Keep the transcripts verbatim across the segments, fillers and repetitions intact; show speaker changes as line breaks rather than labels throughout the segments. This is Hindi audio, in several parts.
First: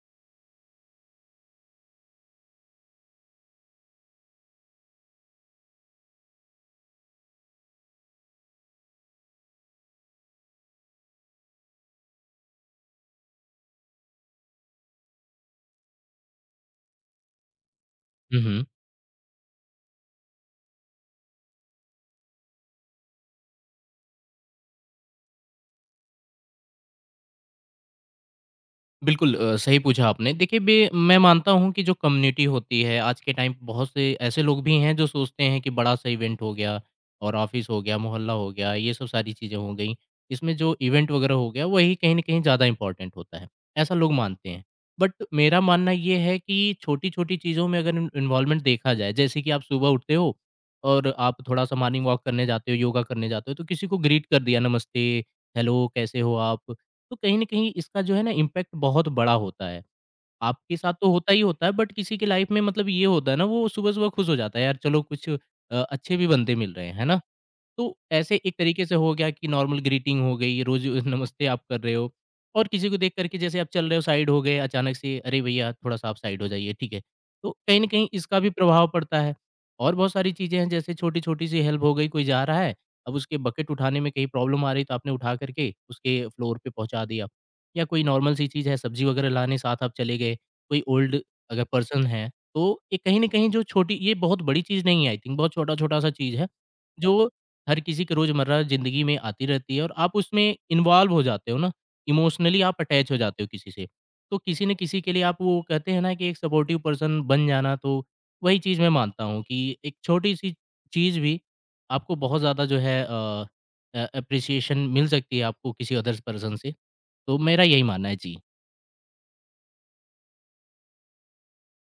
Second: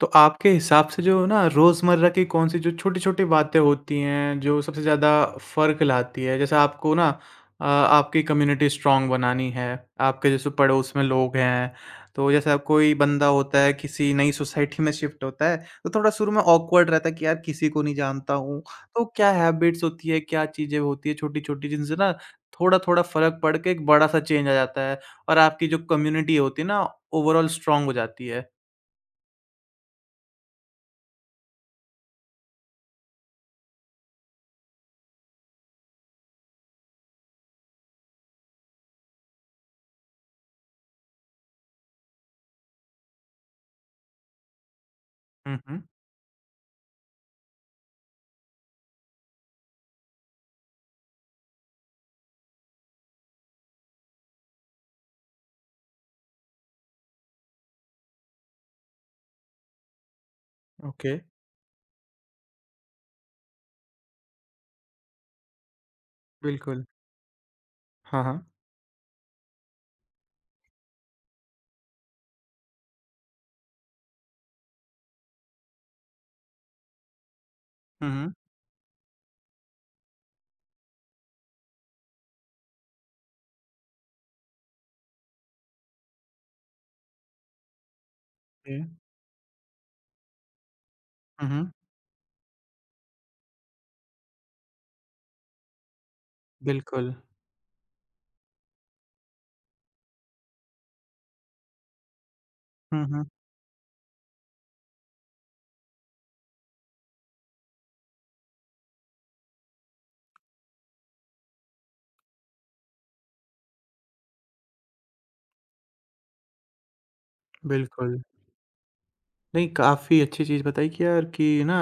तो आपके हिसाब से जो ना रोज़मर्रा की कौन-सी जो छोटी-छोटी बातें होती हैं, जो सबसे ज़्यादा फ़र्क लाती है? जैसे आपको ना अ, आपकी कम्युनिटी स्ट्रॉन्ग बनानी है, आपके जैसे पड़ोस में लोग हैं, तो जैसे अब कोई बंदा होता है किसी नई सोसाइटी में शिफ्ट होता है, तो थोड़ा शुरू में ऑकवर्ड रहता है कि यार किसी को नहीं जानता
हुँ,
हूँ।
हुँ।
तो क्या हैबिट्स होती है, क्या चीज़ें होती है छोटी-छोटी जिनसे ना थोड़ा-थोड़ा फ़र्क पड़ के एक बड़ा-सा चेंज आ जाता है और आपकी जो कम्युनिटी होती है ना ओवरऑल स्ट्रॉन्ग हो जाती है?
बिल्कुल अ, सही पूछा आपने। देखिए बे मैं मानता हूँ कि जो कम्युनिटी होती है आज के टाइम बहुत से ऐसे लोग भी हैं जो सोचते हैं कि बड़ा-सा इवेंट हो गया और ऑफ़िस हो गया, मोहल्ला हो गया, ये सब सारी चीज़ें हो गईं। इसमें जो इवेंट वगैरह हो गया वही कहीं न कहीं ज़्यादा इम्पोर्टेंट होता है। ऐसा लोग मानते हैं। बट
हुँ,
मेरा
हुँ।
मानना ये है कि छोटी-छोटी चीज़ों में अगर इन इन्वॉल्वमेंट देखा जाए, जैसे कि आप सुबह उठते हो और आप थोड़ा-सा मॉर्निंग वॉक करने जाते हो, योगा करने जाते हो, तो किसी को ग्रीट कर दिया, नमस्ते, हेलो कैसे हो आप? तो कहीं न कहीं इसका जो है ना इम्पैक्ट बहुत बड़ा होता है। आपके साथ तो
ओके।
होता ही होता है, बट किसी की लाइफ में मतलब ये होता है ना वो सुबह-सुबह खुश हो जाता है, यार चलो कुछ अ, अच्छे भी बंदे मिल
बिल्कुल,
रहे हैं, है ना? तो
हाँ,
ऐसे
हाँ।
एक तरीके से हो गया कि नॉर्मल ग्रीटिंग हो गई रोज नमस्ते आप कर रहे हो। और किसी को देख करके जैसे आप चल रहे हो, साइड हो गए, अचानक से अरे भैया थोड़ा सा आप साइड हो जाइए, ठीक है, तो कहीं ना कहीं
हुँ, हुँ।
इसका भी प्रभाव पड़ता है। और बहुत सारी चीज़ें हैं, जैसे छोटी छोटी सी हेल्प हो गई, कोई जा रहा है, अब उसके बकेट उठाने में कहीं प्रॉब्लम आ रही, तो आपने उठा करके उसके फ्लोर पे पहुंचा दिया। या कोई नॉर्मल सी चीज़ है,
जी।
सब्जी वगैरह लाने साथ आप चले गए, कोई ओल्ड
हुँ,
अगर
हुँ।
पर्सन है तो, ये कहीं ना कहीं जो छोटी, ये बहुत बड़ी चीज़ नहीं है आई थिंक, बहुत छोटा छोटा सा चीज़ है
बिल्कुल।
जो हर किसी के रोज़मर्रा ज़िंदगी में आती रहती है, और आप उसमें इन्वॉल्व हो जाते हो ना, इमोशनली आप
हुँ,
अटैच हो
हुँ।
जाते हो किसी से। तो किसी न किसी के लिए आप वो कहते हैं ना कि एक सपोर्टिव पर्सन बन जाना, तो वही चीज़ मैं मानता हूँ कि एक छोटी-सी चीज़ भी आपको बहुत ज़्यादा जो है अ अ, एप्रिसिएशन मिल सकती है आपको किसी अदर्स पर्सन से। तो मेरा यही मानना है।
बिल्कुल।
जी।
नहीं, काफ़ी अच्छी चीज़ बताई कि यार कि ना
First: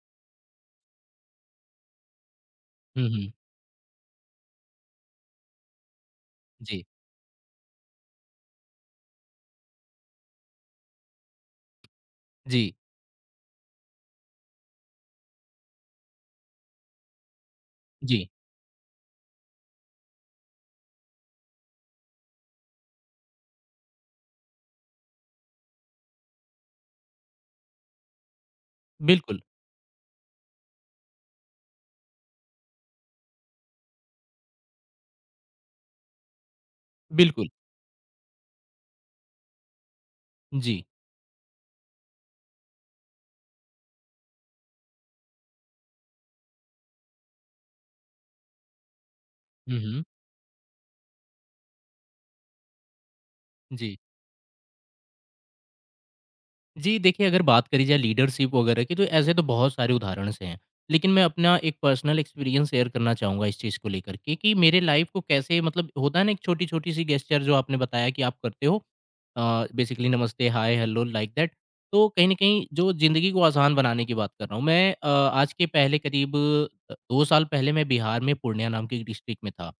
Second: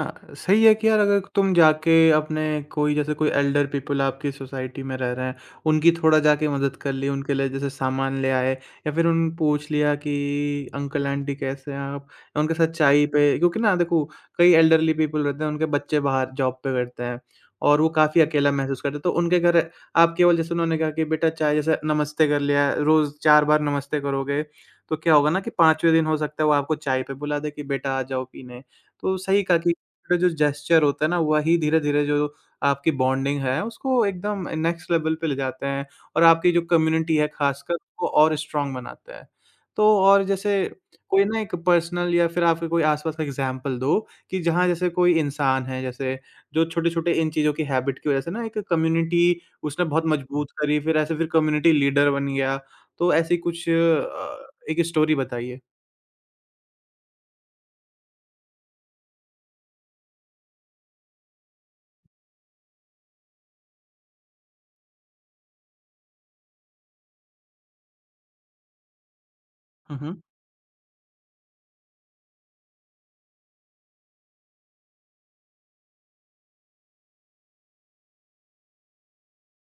सही है कि यार अगर तुम जाके अपने कोई
हुँ,
जैसे कोई
हुँ।
एल्डर पीपल आपकी सोसाइटी में रह रहे हैं, उनकी थोड़ा जाके मदद
जी,
कर ली, उनके लिए जैसे सामान ले आए या फिर उन पूछ लिया कि अंकल आंटी कैसे हैं आप? या उनके
जी,
साथ चाय पे क्योंकि ना देखो कई एल्डरली पीपल रहते हैं, उनके बच्चे बाहर जॉब पे करते हैं और वो काफ़ी
जी।
अकेला महसूस करते हैं, तो उनके घर आप केवल जैसे उन्होंने कहा कि बेटा चाय जैसे नमस्ते कर लिया, रोज़ चार बार नमस्ते करोगे तो क्या होगा ना कि पाँचवें दिन हो सकता है वो आपको चाय पे बुला दे कि बेटा आ जाओ पीने। तो
बिल्कुल,
सही कहा कि छोटे जो जेस्चर होता है ना वही धीरे-धीरे जो आपकी बॉन्डिंग है उसको एकदम नेक्स्ट लेवल पे ले जाते हैं और आपकी जो कम्युनिटी है
बिल्कुल।
खासकर वो और स्ट्रॉन्ग बनाते हैं। तो और जैसे
जी।
कोई ना एक पर्सनल या फिर आपके कोई आस-पास का एग्ज़ाम्पल दो कि जहाँ जैसे कोई इंसान है जैसे जो छोटे-छोटे इन चीज़ों की हैबिट की वज़ह से ना एक कम्युनिटी
हुँ,
उसने
हुँ।
बहुत मजबूत करी फिर ऐसे फिर कम्युनिटी लीडर बन गया। तो ऐसी कुछ
जी।
अ एक स्टोरी बताइए?
जी, देखिए अगर बात करी जाए लीडरशिप वगैरह की, तो ऐसे तो बहुत सारे उदाहरण से हैं। लेकिन मैं अपना एक पर्सनल एक्सपीरियंस शेयर करना चाहूँगा इस चीज़ को लेकर के कि मेरे लाइफ़ को कैसे, मतलब होता है ना एक छोटी-छोटी सी गेस्चर जो आपने बताया कि आप करते हो, अ,
हुँ,
बेसिकली
हुँ।
नमस्ते, हाय, हेलो लाइक दैट। तो कहीं न कहीं जो ज़िंदगी को आसान बनाने की बात कर रहा हूँ मैं, अ, आज के पहले करीब अ, दो साल पहले मैं बिहार में पूर्णिया नाम की एक डिस्ट्रिक्ट में था।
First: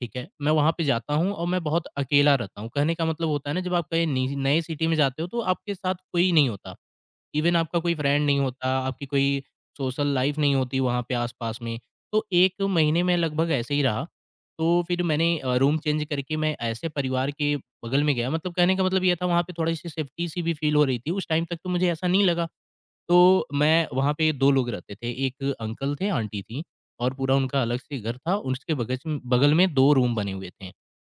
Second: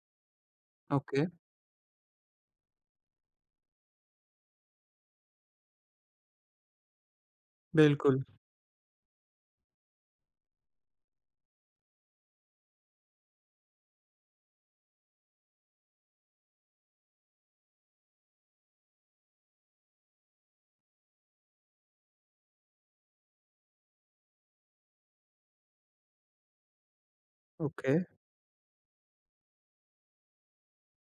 ठीक है। मैं वहाँ पे जाता
ओके,
हूँ और मैं बहुत अकेला रहता हूँ। कहने का मतलब होता है ना, जब आप कहीं नी नए सिटी में जाते हो तो आपके साथ कोई नहीं होता। इवन आपका कोई
बिल्कुल,
फ्रेंड नहीं होता, आपकी कोई सोशल लाइफ़ नहीं होती वहाँ पे आस-पास में। तो एक महीने में लगभग ऐसे ही रहा। तो फिर मैंने अ, रूम चेंज करके मैं ऐसे परिवार के बगल में गया, मतलब कहने का मतलब ये था वहाँ पे थोड़ी-सी सेफ्टी सी भी फ़ील हो रही थी। उस टाइम तक तो मुझे ऐसा नहीं लगा। तो मैं वहाँ पे दो लोग रहते थे, एक अंकल थे, आंटी थी, और पूरा उनका अलग
ओके।
से घर था, उसके बगच बगल में दो रूम बने हुए थे।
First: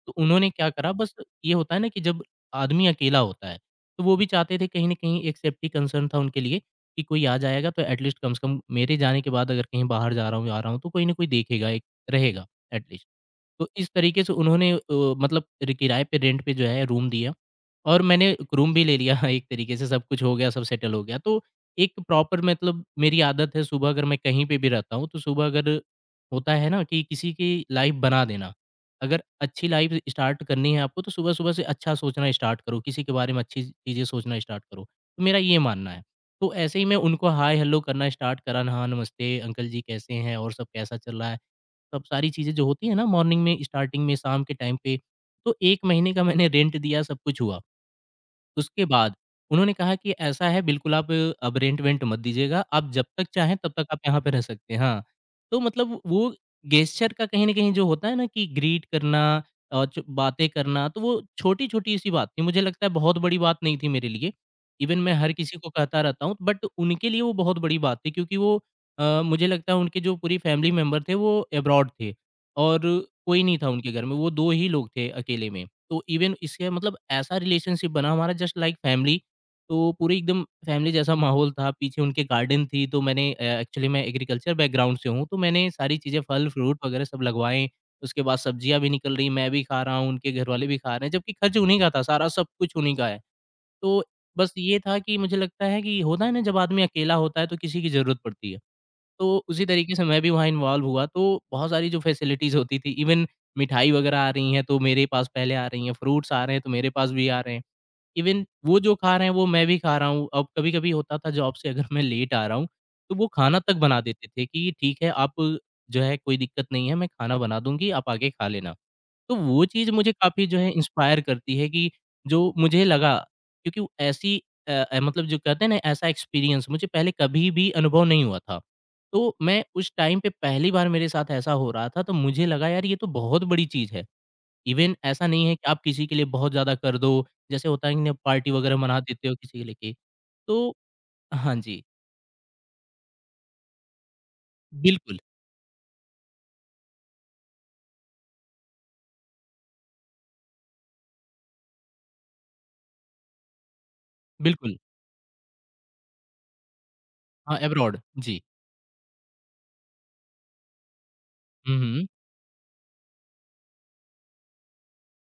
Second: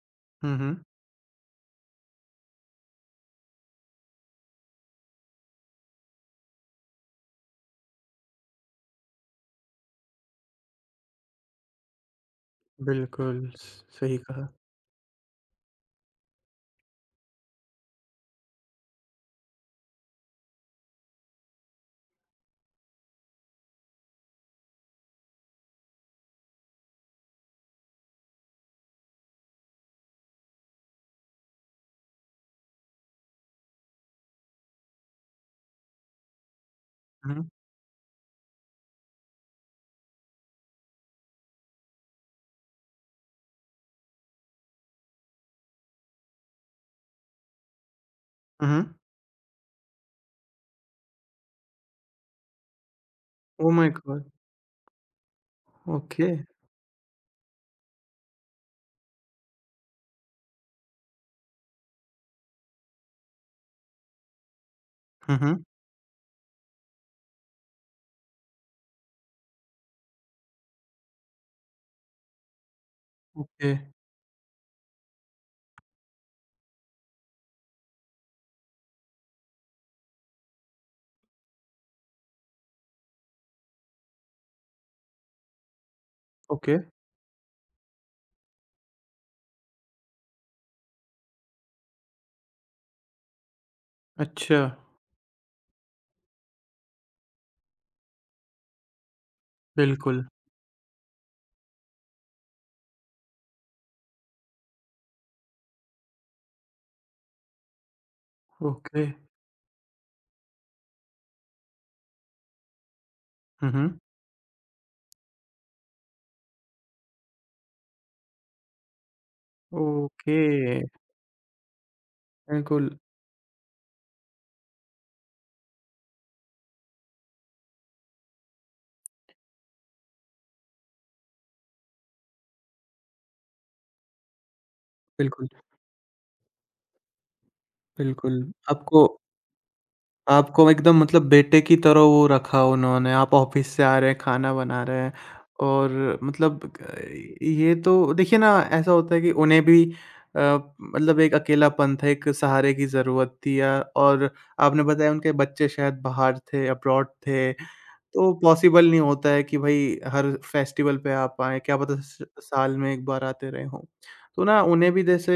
तो उन्होंने
हुँ,
क्या
हुँ।
करा, बस ये होता है ना कि जब आदमी अकेला होता है, तो वो भी चाहते थे, कहीं न कहीं एक सेफ्टी कंसर्न था उनके लिए कि कोई आ जाएगा तो एट लीस्ट कम से कम, मेरे जाने के बाद अगर कहीं बाहर जा रहा हूँ, आ रहा हूँ, तो कोई न कोई देखेगा, एक रहेगा एट लीस्ट।
बिल्कुल,
तो
स
इस
सही
तरीके से
कहा।
उन्होंने अ, मतलब रि किराए पे, रेंट पे जो है रूम दिया और मैंने एक रूम भी ले लिया एक तरीके से सब कुछ हो गया, सब सेटल हो गया। तो एक प्रॉपर, मतलब मेरी आदत है सुबह अगर मैं कहीं पे भी रहता हूँ, तो सुबह अगर होता है ना कि किसी की लाइफ़ बना देना। अगर अच्छी लाइफ़ स्टार्ट करनी है आपको, तो सुबह-सुबह से अच्छा सोचना स्टार्ट करो, किसी के बारे में अच्छी चीज़ें सोचना स्टार्ट करो। तो मेरा ये मानना है। तो ऐसे ही मैं उनको
हुँ,
हाय हेलो करना स्टार्ट करा ना, "हाँ, नमस्ते अंकल जी, कैसे हैं और सब कैसा चल रहा है?" तब सारी चीज़ें जो होती हैं ना, मॉर्निंग में, स्टार्टिंग में, शाम के टाइम पे, तो एक महीने का मैंने रेंट दिया, सब कुछ हुआ।
हुँ,
उसके
हुँ।
बाद उन्होंने कहा कि ऐसा है, बिल्कुल आप अब रेंट-वेंट मत दीजिएगा, आप जब तक चाहें तब
ओह
तक
माय
आप यहाँ पे
गॉड!
रह सकते हैं। हाँ, तो मतलब
ओके।
वो गेस्चर का कहीं न कहीं जो होता है ना, कि ग्रीट करना और च बातें करना, तो वो छोटी-छोटी सी बात थी, मुझे लगता है बहुत बड़ी बात नहीं थी मेरे लिए। इवन मैं हर
हुँ,
किसी
हुँ।
को कहता रहता हूँ, बट उनके लिए वो बहुत बड़ी बात थी, क्योंकि वो अ, मुझे लगता है उनके जो पूरी फैमिली मेंबर थे वो अब्रॉड थे, और कोई नहीं था
ओके,
उनके घर में, वो दो ही लोग थे अकेले में। तो इवन इसके मतलब, ऐसा रिलेशनशिप बना हमारा जस्ट लाइक फैमिली। तो पूरी एकदम फैमिली जैसा माहौल था, पीछे उनके गार्डन थी, तो मैंने अ, एक्चुअली मैं एग्रीकल्चर बैकग्राउंड से हूँ, तो मैंने सारी चीज़ें
ओके।
फल-फ्रूट वगैरह सब लगवाए, उसके बाद सब्जियाँ भी निकल रही, मैं भी खा रहा हूँ, उनके घरवाले भी खा रहे हैं, जबकि खर्च उन्हीं का था, सारा सब कुछ उन्हीं का है। तो बस
अच्छा,
ये था कि मुझे लगता है कि होता है ना, जब आदमी अकेला होता है तो किसी की ज़रूरत पड़ती है। तो उसी तरीके से मैं
बिल्कुल,
भी वहाँ इन्वॉल्व हुआ, तो बहुत सारी जो फैसिलिटीज़ होती थी, इवन मिठाई वगैरह आ रही हैं, तो मेरे पास पहले आ रही हैं, फ्रूट्स आ रहे हैं, तो मेरे पास भी आ रहे हैं। इवन वो जो
ओके।
खा रहे हैं, वो मैं भी खा रहा हूँ। अब कभी-कभी होता था, जॉब से अगर मैं लेट आ रहा हूँ, तो वो खाना
हुँ,
तक
हुँ।
बना देते थे कि ठीक है, आप जो है कोई दिक्कत नहीं है, मैं खाना बना दूँगी, आप आके खा लेना। तो वो चीज़ मुझे
ओके,
काफ़ी जो है इंस्पायर करती है कि, जो मुझे
बिल्कुल,
लगा, क्योंकि वो ऐसी अ अ, मतलब जो कहते हैं ना, ऐसा एक्सपीरियंस मुझे पहले कभी भी अनुभव नहीं हुआ था। तो मैं उस टाइम पे पहली बार, मेरे साथ ऐसा हो रहा था, तो मुझे लगा यार ये तो बहुत बड़ी चीज़ है। इवन ऐसा नहीं
बिल्कुल,
है कि आप किसी के लिए बहुत ज़्यादा कर दो, जैसे होता है कि ना
बिल्कुल।
पार्टी वगैरह मना
आपको
देते हो किसी के लेके।
आपको
तो
एकदम मतलब
हाँ
बेटे की
जी,
तरह वो रखा उन्होंने, आप ऑफ़िस से आ रहे हैं, खाना बना रहे हैं
बिल्कुल,
और मतलब अ, ये तो देखिए ना ऐसा होता है कि उन्हें भी अ, मतलब एक अकेलापन था, एक सहारे की ज़रूरत थी या और
बिल्कुल।
आपने बताया उनके बच्चे शायद बाहर थे, अब्रॉड थे,
हाँ, अब्रॉड
तो
जी।
पॉसिबल नहीं होता है कि भई हर फेस्टिवल पे आ पाएँ,
हुँ,
क्या पता
हुँ।
स साल में एक बार आते रहे हों। तो ना उन्हें भी जैसे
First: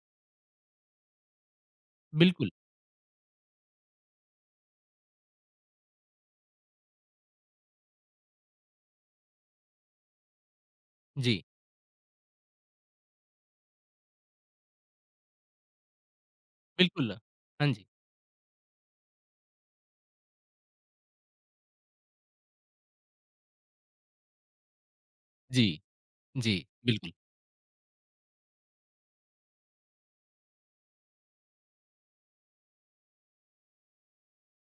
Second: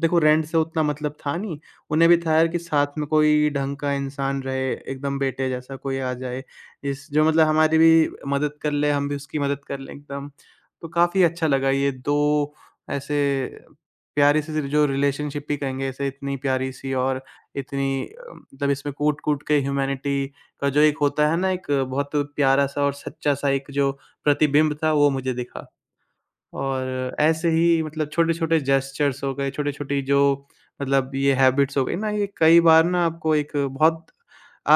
देखो रेंट से उतना मतलब था नहीं उन्हें भी था यार
बिल्कुल,
कि साथ में कोई ढंग का इंसान रहे, एकदम बेटे जैसा कोई आ जाए, इस जो मतलब हमारी भी मदद कर ले, हम भी उसकी मदद कर लें एकदम। तो काफ़ी
जी,
अच्छा लगा ये दो ऐसे प्यारी सी जो रिलेशनशिप ही कहेंगे ऐसे इतनी प्यारी सी
बिल्कुल।
और
हाँ जी।
इतनी अ, मतलब इसमें कूट-कूट के ह्यूमैनिटी का जो एक होता है ना एक बहुत प्यारा-सा और सच्चा-सा एक जो प्रतिबिंब था, वो मुझे
जी,
दिखा।
जी, बिल्कुल।
और ऐसे ही मतलब छोटे-छोटे जेस्चर्स हो गए, छोटी-छोटी जो मतलब ये हैबिट्स हो गई ना, ये कई बार ना आपको एक बहुत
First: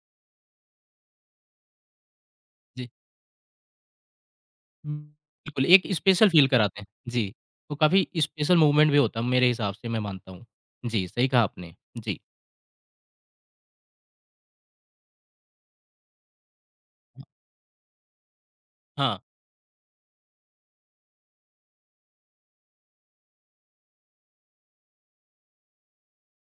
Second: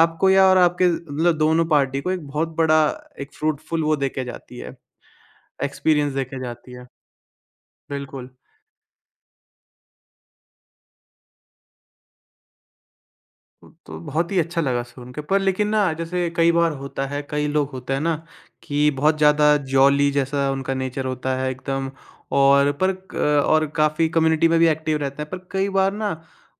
आपको या और आपके मतलब दोनों पार्टी को एक बहुत बड़ा
जी।
एक फ्रूटफुल वो देके जाती है,
बिल्कुल, एक
एक्सपीरियंस
स्पेशल
देके
फ़ील
जाती
कराते
है।
हैं। जी, तो काफ़ी
बिल्कुल।
स्पेशल मूवमेंट भी होता है मेरे हिसाब से, मैं मानता हूँ। जी, सही कहा आपने। जी।
तो तो बहुत ही अच्छा लगा सुन के। पर लेकिन ना जैसे कई बार होता है, कई लोग होते हैं ना कि
हाँ,
बहुत ज़्यादा जॉली जैसा उनका नेचर होता है एकदम और पर क और काफ़ी कम्युनिटी में भी एक्टिव रहते हैं। पर कई बार ना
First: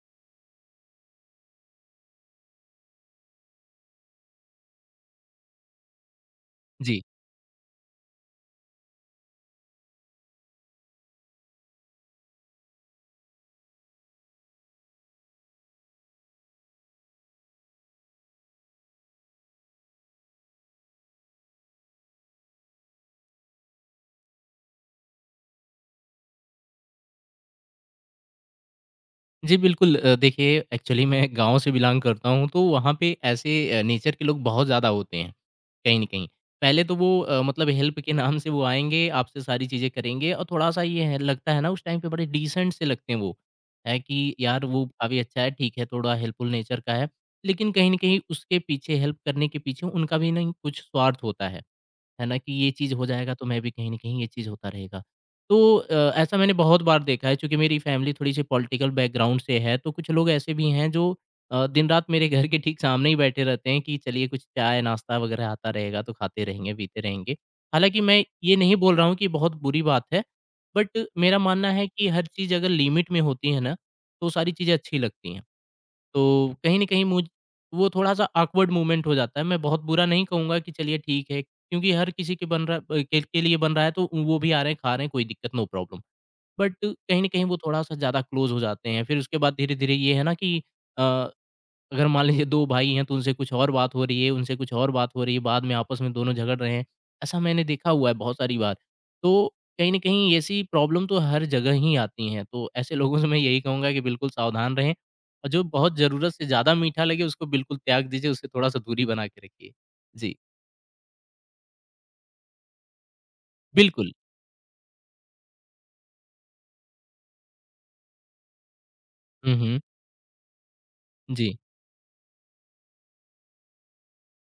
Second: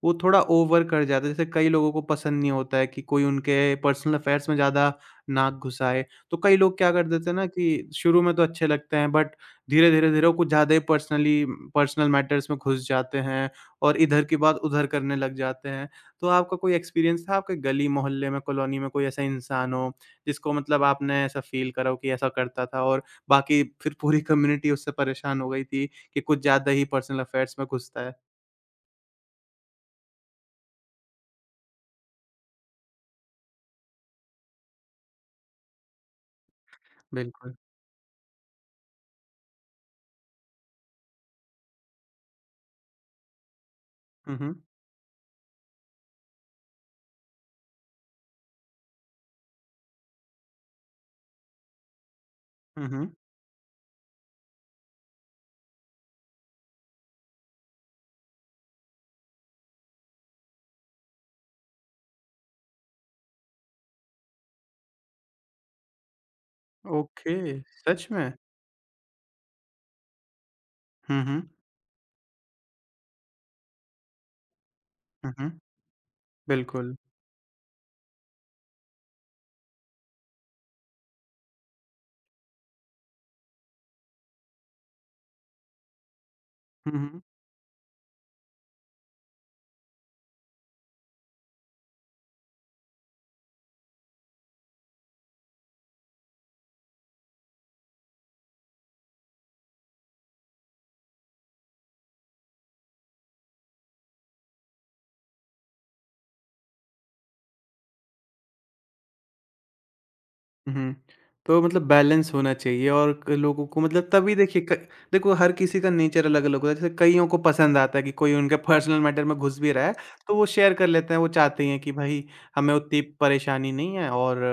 वो थोड़ा ओवर कर जाता है। जैसे कई लोगों को पसंद नहीं होता है कि कोई उनके पर्सनल अफेयर्स में ज़्यादा नाक घुसाए। तो कई लोग क्या
जी।
कर देते हैं ना कि शुरू में तो अच्छे लगते हैं बट धीरे-धीरे, धीरे धीरे वो कुछ ज़्यादा ही पर्सनली पर्सनल मैटर्स में घुस जाते हैं और इधर की बात उधर करने लग जाते हैं। तो आपका कोई एक्सपीरियंस था आपके गली मोहल्ले में, कॉलोनी में कोई ऐसा इंसान हो, जिसको मतलब आपने ऐसा फ़ील करा हो कि ऐसा करता था और बाकी फिर पूरी कम्युनिटी उससे परेशान हो गई थी कि कुछ ज़्यादा ही पर्सनल अफेयर्स में घुसता है?
जी, बिल्कुल अ, देखिए एक्चुअली मैं गाँव से बिलॉन्ग करता हूँ, तो वहाँ पे ऐसे अ, नेचर के लोग बहुत ज़्यादा होते हैं, कहीं न कहीं। पहले तो वो अ,
बिल्कुल।
मतलब हेल्प के नाम से वो आएँगे, आपसे सारी चीज़ें करेंगे, और थोड़ा-सा ये है लगता है ना उस टाइम पे बड़े डिसेंट से लगते हैं वो। है कि
हुँ, हुँ।
यार वो काफ़ी अच्छा है, ठीक है, थोड़ा हेल्पफुल नेचर का है, लेकिन कहीं न कहीं उसके पीछे, हेल्प करने के पीछे उनका भी नहीं कुछ स्वार्थ होता है। है ना, कि ये
हुँ,
चीज़ हो
हुँ।
जाएगा तो मैं भी कहीं न कहीं ये चीज़ होता रहेगा। तो अ, ऐसा मैंने बहुत बार देखा है, चूँकि मेरी फैमिली थोड़ी-सी पॉलिटिकल बैकग्राउंड से है, तो कुछ लोग ऐसे भी हैं जो अ, दिन-रात मेरे घर के ठीक सामने ही बैठे रहते हैं कि चलिए कुछ चाय, नाश्ता वग़ैरह आता रहेगा तो खाते रहेंगे, पीते रहेंगे।
ओके,
हालाँकि
सच
मैं
में?
ये नहीं बोल रहा हूँ कि बहुत बुरी बात है, बट
हुँ,
मेरा
हुँ।
मानना है कि हर चीज़ अगर लिमिट में होती है ना, तो सारी चीज़ें अच्छी
हुँ,
लगती हैं।
हुँ।
तो कहीं न
बिल्कुल।
कहीं मुझ वो थोड़ा-सा ऑकवर्ड मोमेंट हो जाता है। मैं बहुत बुरा नहीं कहूँगा कि चलिए ठीक है, क्योंकि हर किसी के बन रहा, अ, के के लिए बन रहा है, तो वो भी आ रहे हैं, खा रहे हैं, कोई दिक्कत नो प्रॉब्लम। बट
हुँ,
कहीं
हुँ।
न कहीं वो थोड़ा-सा ज़्यादा क्लोज़ हो जाते हैं। फिर उसके बाद धीरे-धीरे ये है ना कि अ, अगर मान लीजिए दो भाई हैं, तो उनसे कुछ और बात हो रही है, उनसे कुछ और बात हो रही है, बाद में आपस में दोनों झगड़ रहे हैं। ऐसा मैंने देखा हुआ है बहुत सारी बार। तो कहीं न कहीं ऐसी प्रॉब्लम तो हर जगह ही आती हैं, तो ऐसे लोगों से मैं यही कहूँगा कि बिल्कुल सावधान रहें और जो बहुत ज़रूरत से ज़्यादा मीठा लगे, उसको बिल्कुल त्याग दीजिए, उससे थोड़ा-सा दूरी बना के रखिए। जी,
हुँ। तो मतलब बैलेंस होना चाहिए और क लोगों को मतलब
बिल्कुल।
तभी देखिए क देखो हर किसी का नेचर अलग-अलग होता है। जैसे कइयों को पसंद आता है कि कोई उनके पर्सनल मैटर में
हुँ,
घुस भी
हुँ।
रहा है, तो वो शेयर कर लेते हैं। वो
जी।
चाहते ही हैं कि भई हमें उतनी परेशानी नहीं है और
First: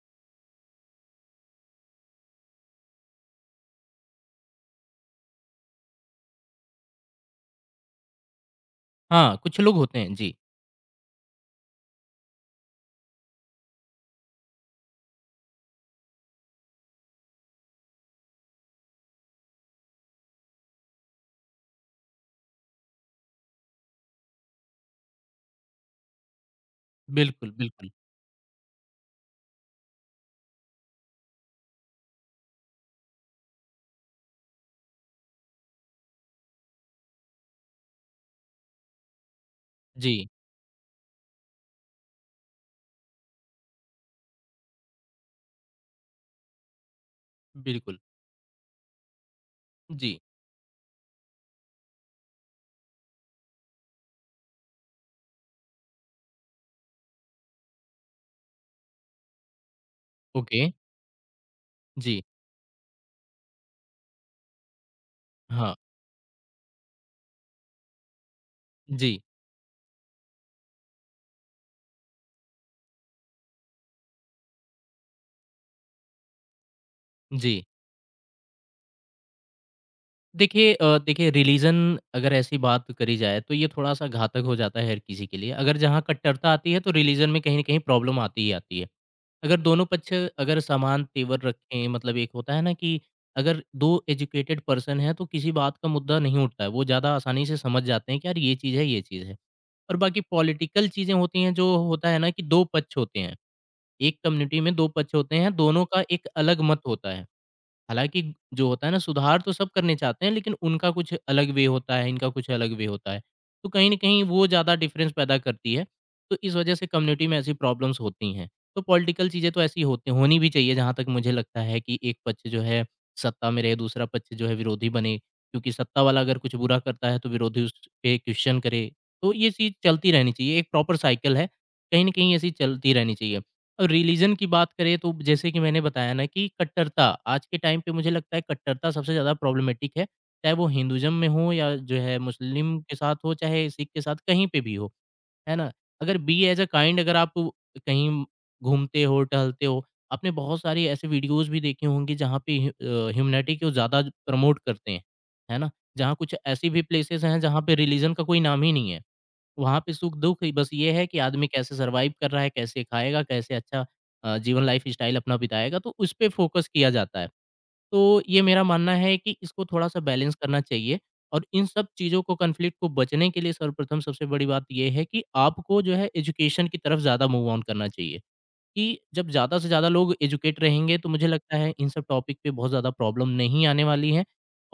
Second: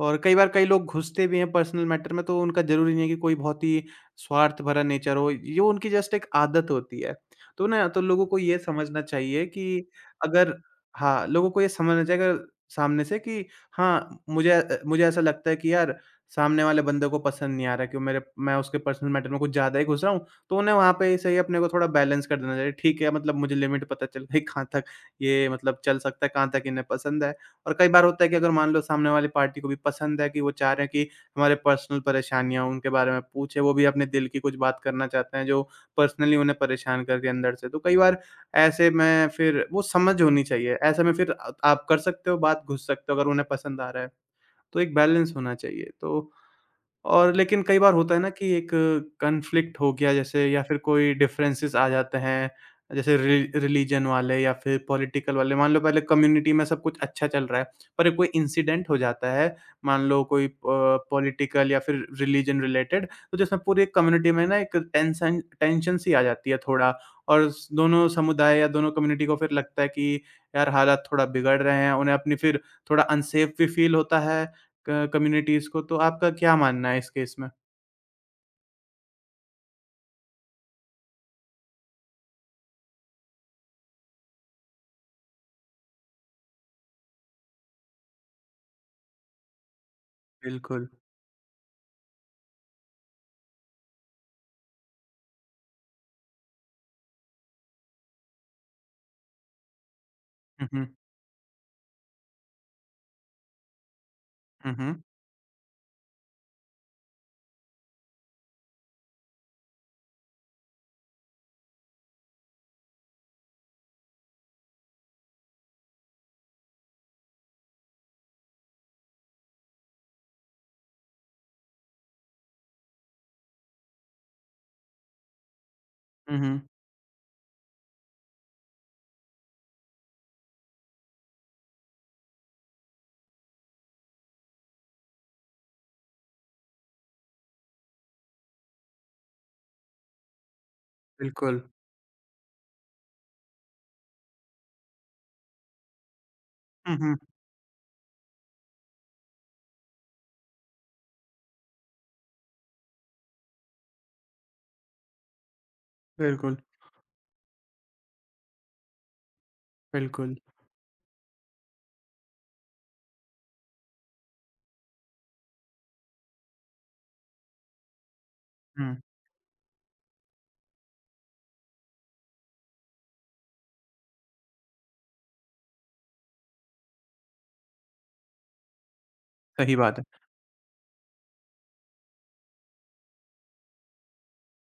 और कई बार कई लोग घुसते भी हैं पर्सनल मैटर में, तो उनका ज़रूरी नहीं है कि कोई बहुत ही स्वार्थ भरा नेचर हो। ये उनकी जस्ट एक आदत होती है। तो ना तो लोगों को ये समझना
हाँ,
चाहिए
कुछ
कि
लोग होते हैं। जी,
अगर हाँ, लोगों को ये समझना चाहिए अगर सामने से कि हाँ, मुझे अ, मुझे ऐसा लगता है कि यार सामने वाले बंदे को पसंद नहीं आ रहा कि वो मेरे मैं उसके पर्सनल मैटर में कुछ ज़्यादा ही घुस रहा हूँ, तो उन्हें वहाँ पे सही अपने को थोड़ा बैलेंस कर देना चाहिए। ठीक है, मतलब मुझे लिमिट पता चल गई कहाँ तक ये मतलब चल सकता है, कहाँ तक इन्हें पसंद है।
बिल्कुल,
और कई
बिल्कुल।
बार होता है कि अगर मान लो सामने वाली पार्टी को भी पसंद है कि वो चाह रहे हैं कि हमारे पर्सनल परेशानियाँ उनके बारे में पूछे, वो भी अपने दिल की कुछ बात करना चाहते हैं जो पर्सनली उन्हें परेशान कर रही है अंदर से। तो कई बार ऐसे में फिर वो समझ
जी,
होनी चाहिए। ऐसे में फिर अ, आप कर सकते हो बात, घुस सकते हो अगर उन्हें पसंद आ रहा है। तो एक बैलेंस होना चाहिए। तो और लेकिन कई बार
बिल्कुल।
होता है ना कि एक कॉन्फ्लिक्ट हो गया
जी,
जैसे या फिर कोई डिफरेंसेस आ जाते हैं, जैसे रि रिलिजन वाले या फिर पॉलिटिकल वाले। मान लो पहले कम्युनिटी में सब कुछ अच्छा चल रहा है, पर एक कोई इंसिडेंट हो जाता है, मान लो कोई अ,
ओके।
पॉलिटिकल या फिर
जी,
रिलिजन रिलेटेड, तो जिसमें पूरी कम्युनिटी में ना एक टेंशन
हाँ।
टेंशन सी आ जाती है थोड़ा और स दोनों समुदाय या दोनों
जी,
कम्युनिटी को फिर लगता है कि यार हालात थोड़ा बिगड़ रहे हैं, उन्हें अपनी फिर थोड़ा अनसेफ भी फील होता है क कम्युनिटीज़ को, तो आपका क्या मानना है इस केस में?
जी। देखिए अ, देखिए रिलीजन अगर ऐसी बात करी जाए तो ये थोड़ा-सा घातक हो जाता है हर किसी के लिए। अगर जहाँ कट्टरता आती है तो रिलीजन में कहीं न कहीं प्रॉब्लम आती ही आती है। अगर दोनों पक्ष अगर
बिल्कुल।
समान तेवर रखें, मतलब एक होता है ना कि अगर दो एजुकेटेड पर्सन हैं तो किसी बात का मुद्दा नहीं उठता है। वो ज़्यादा आसानी से समझ जाते हैं कि यार ये चीज़ है, ये चीज़ है। और बाकी
हुँ, हुँ।
पॉलिटिकल चीज़ें होती हैं, जो होता है ना कि दो पक्ष होते हैं। एक कम्युनिटी में
हुँ,
दो
हुँ।
पक्ष होते हैं, दोनों का एक अलग मत होता है। हालाँकि जो होता है ना, सुधार तो सब करने चाहते हैं, लेकिन उनका कुछ अलग वे होता है, इनका कुछ अलग वे होता है। तो कहीं न कहीं वो ज़्यादा डिफ़रेंस पैदा करती है। तो इस वजह से कम्युनिटी में ऐसी प्रॉब्लम्स होती हैं। तो पॉलिटिकल चीज़ें तो ऐसी होती होनी भी चाहिए, जहाँ तक मुझे लगता है कि एक पक्ष जो है सत्ता में रहे, दूसरा पक्ष जो है विरोधी बने। क्योंकि सत्ता वाला अगर
हुँ,
कुछ
हुँ।
बुरा करता है तो विरोधी उस पे क्वेश्चन करे। तो ये चीज़ चलती रहनी चाहिए, एक प्रॉपर साइकिल है, कहीं न कहीं ऐसी चलती रहनी चाहिए। और रिलीजन की बात करें तो जैसे कि मैंने बताया ना कि कट्टरता आज के टाइम पे मुझे लगता है कट्टरता सबसे ज़्यादा प्रॉब्लमेटिक है। चाहे वो हिंदुइज़्म में हो
बिल्कुल।
या जो है मुस्लिम के साथ हो, चाहे सिख के साथ कहीं पे भी हो, है ना? अगर be as a
hmm,
kind, अगर
हुँ।
आप कहीं घूमते हो, टहलते हो, आपने बहुत सारी ऐसे वीडियोज़ भी देखी होंगी जहाँ पे ह्यू अ, ह्यूमैनिटी को ज़्यादा प्रमोट करते हैं, है ना? जहाँ कुछ
बिल्कुल,
ऐसी भी प्लेसेस हैं जहाँ पे रिलीजन का कोई नाम ही नहीं है। वहाँ पे
बिल्कुल।
सुख-दुःख ही बस ये है कि आदमी कैसे सर्वाइव कर रहा है, कैसे खाएगा, कैसे अच्छा अ, जीवन लाइफ़स्टाइल अपना बिताएगा, तो उस पे फ़ोकस किया जाता है। तो ये मेरा मानना
हुँ,
है कि इसको थोड़ा-सा बैलेंस करना चाहिए और इन सब चीज़ों को, कॉन्फ्लिक्ट को बचने के लिए सर्वप्रथम सबसे बड़ी बात ये है कि आपको जो है एजुकेशन की तरफ ज़्यादा मूव ऑन करना चाहिए। कि जब ज़्यादा से
सही
ज़्यादा
बात। है।
लोग एजुकेट रहेंगे तो मुझे लगता है इन सब टॉपिक पे बहुत ज़्यादा प्रॉब्लम नहीं आने वाली है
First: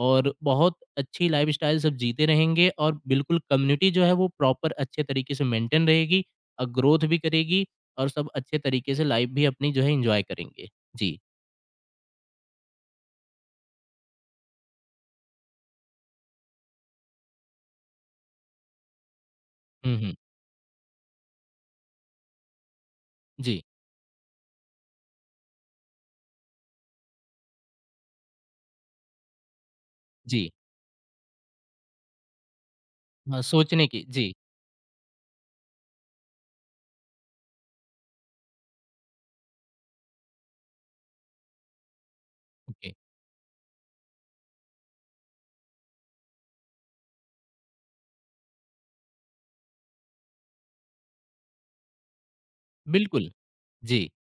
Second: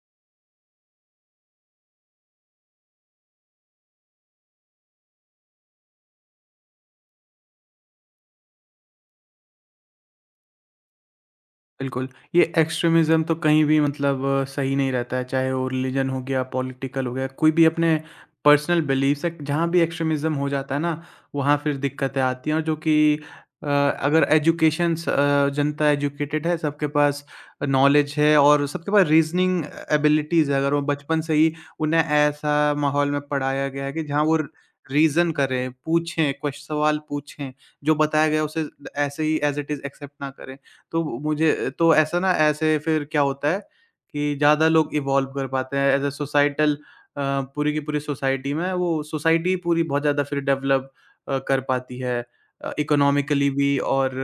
और बहुत अच्छी लाइफस्टाइल सब जीते रहेंगे और बिल्कुल कम्युनिटी जो है वो प्रॉपर अच्छे तरीके से मेंटेन रहेगी और ग्रोथ भी करेगी और सब अच्छे तरीके से लाइफ भी अपनी जो है एंजॉय करेंगे। जी।
बिल्कुल, ये एक्सट्रीमिज़्म तो कहीं भी मतलब अ, सही नहीं रहता है, चाहे वो रिलीजन हो गया, पॉलिटिकल हो गया, कोई भी अपने पर्सनल बिलीफ से जहाँ भी
हुँ, हुँ।
एक्सट्रीमिज़्म हो जाता है ना, वहाँ फिर दिक्कतें आती हैं और जो कि
जी,
अ, अगर एजुकेशन्स अ, जनता एजुकेटेड है, सबके पास नॉलेज है और सबके पास रीज़निंग
जी।
एबिलिटीज़ है, अगर वो बचपन से ही उन्हें ऐसा माहौल में
हाँ,
पढ़ाया गया
सोचने
है कि
की
जहाँ
जी,
वो रीज़न करें, पूछें, क्वेश सवाल पूछें, जो बताया गया है उसे ऐसे ही एज़ इट इज़ एक्सेप्ट ना करें। तो मुझे तो ऐसा ना ऐसे
ओके।
फिर क्या होता है कि ज़्यादा लोग इवॉल्व कर पाते हैं एज़ अ सोसाइटल अ, पूरी की पूरी सोसाइटी में वो सोसाइटी पूरी बहुत ज़्यादा फिर डेवलप अ, कर पाती है अ,
बिल्कुल।
इकोनॉमिकली भी
जी,
और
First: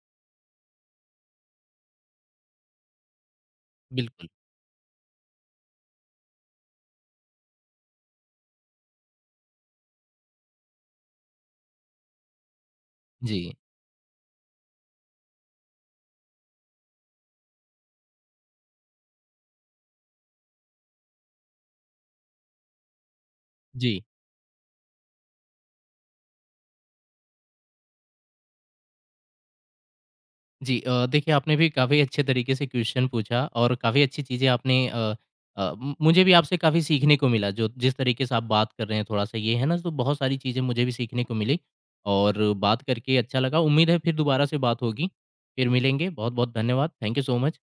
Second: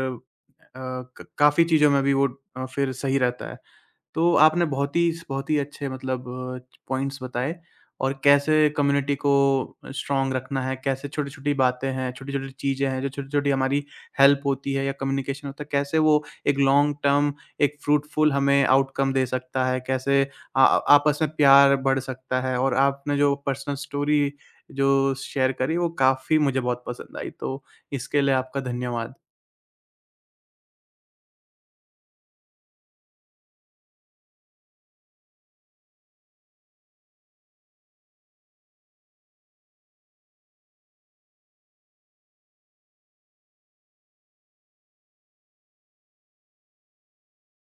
अ, क काफ़ी चीज़ों में भी वो अ, फिर सही रहता है।
बिल्कुल।
तो आपने बहुत ही बहुत ही अच्छे मतलब पॉइंट्स बताए और कैसे कम्युनिटी को स्ट्रांग रखना है, कैसे छोटी-छोटी बातें हैं, छोटी-छोटी चीज़ें हैं, जो छोटी-छोटी
जी,
हमारी हेल्प होती है या कम्युनिकेशन होता है, कैसे वो एक लॉन्ग टर्म, एक फ्रूटफुल हमें आउटकम दे सकता है, कैसे आ आपस में प्यार बढ़ सकता है और आपने जो पर्सनल
जी।
स्टोरी जो शेयर करी, वो काफ़ी मुझे बहुत पसंद आई। तो इसके लिए आपका धन्यवाद।
जी। अ, देखिए, आपने भी काफ़ी अच्छे तरीके से क्वेश्चन पूछा और काफ़ी अच्छी चीज़ें आपने अ, अ, मु- मुझे भी आपसे काफ़ी सीखने को मिला, जो जिस तरीके से आप बात कर रहे हैं, थोड़ा सा ये है ना, तो बहुत सारी चीज़ें मुझे भी सीखने को मिली। और बात करके अच्छा लगा। उम्मीद है फिर दोबारा से बात होगी। फिर मिलेंगे। बहुत बहुत धन्यवाद। Thank you so much.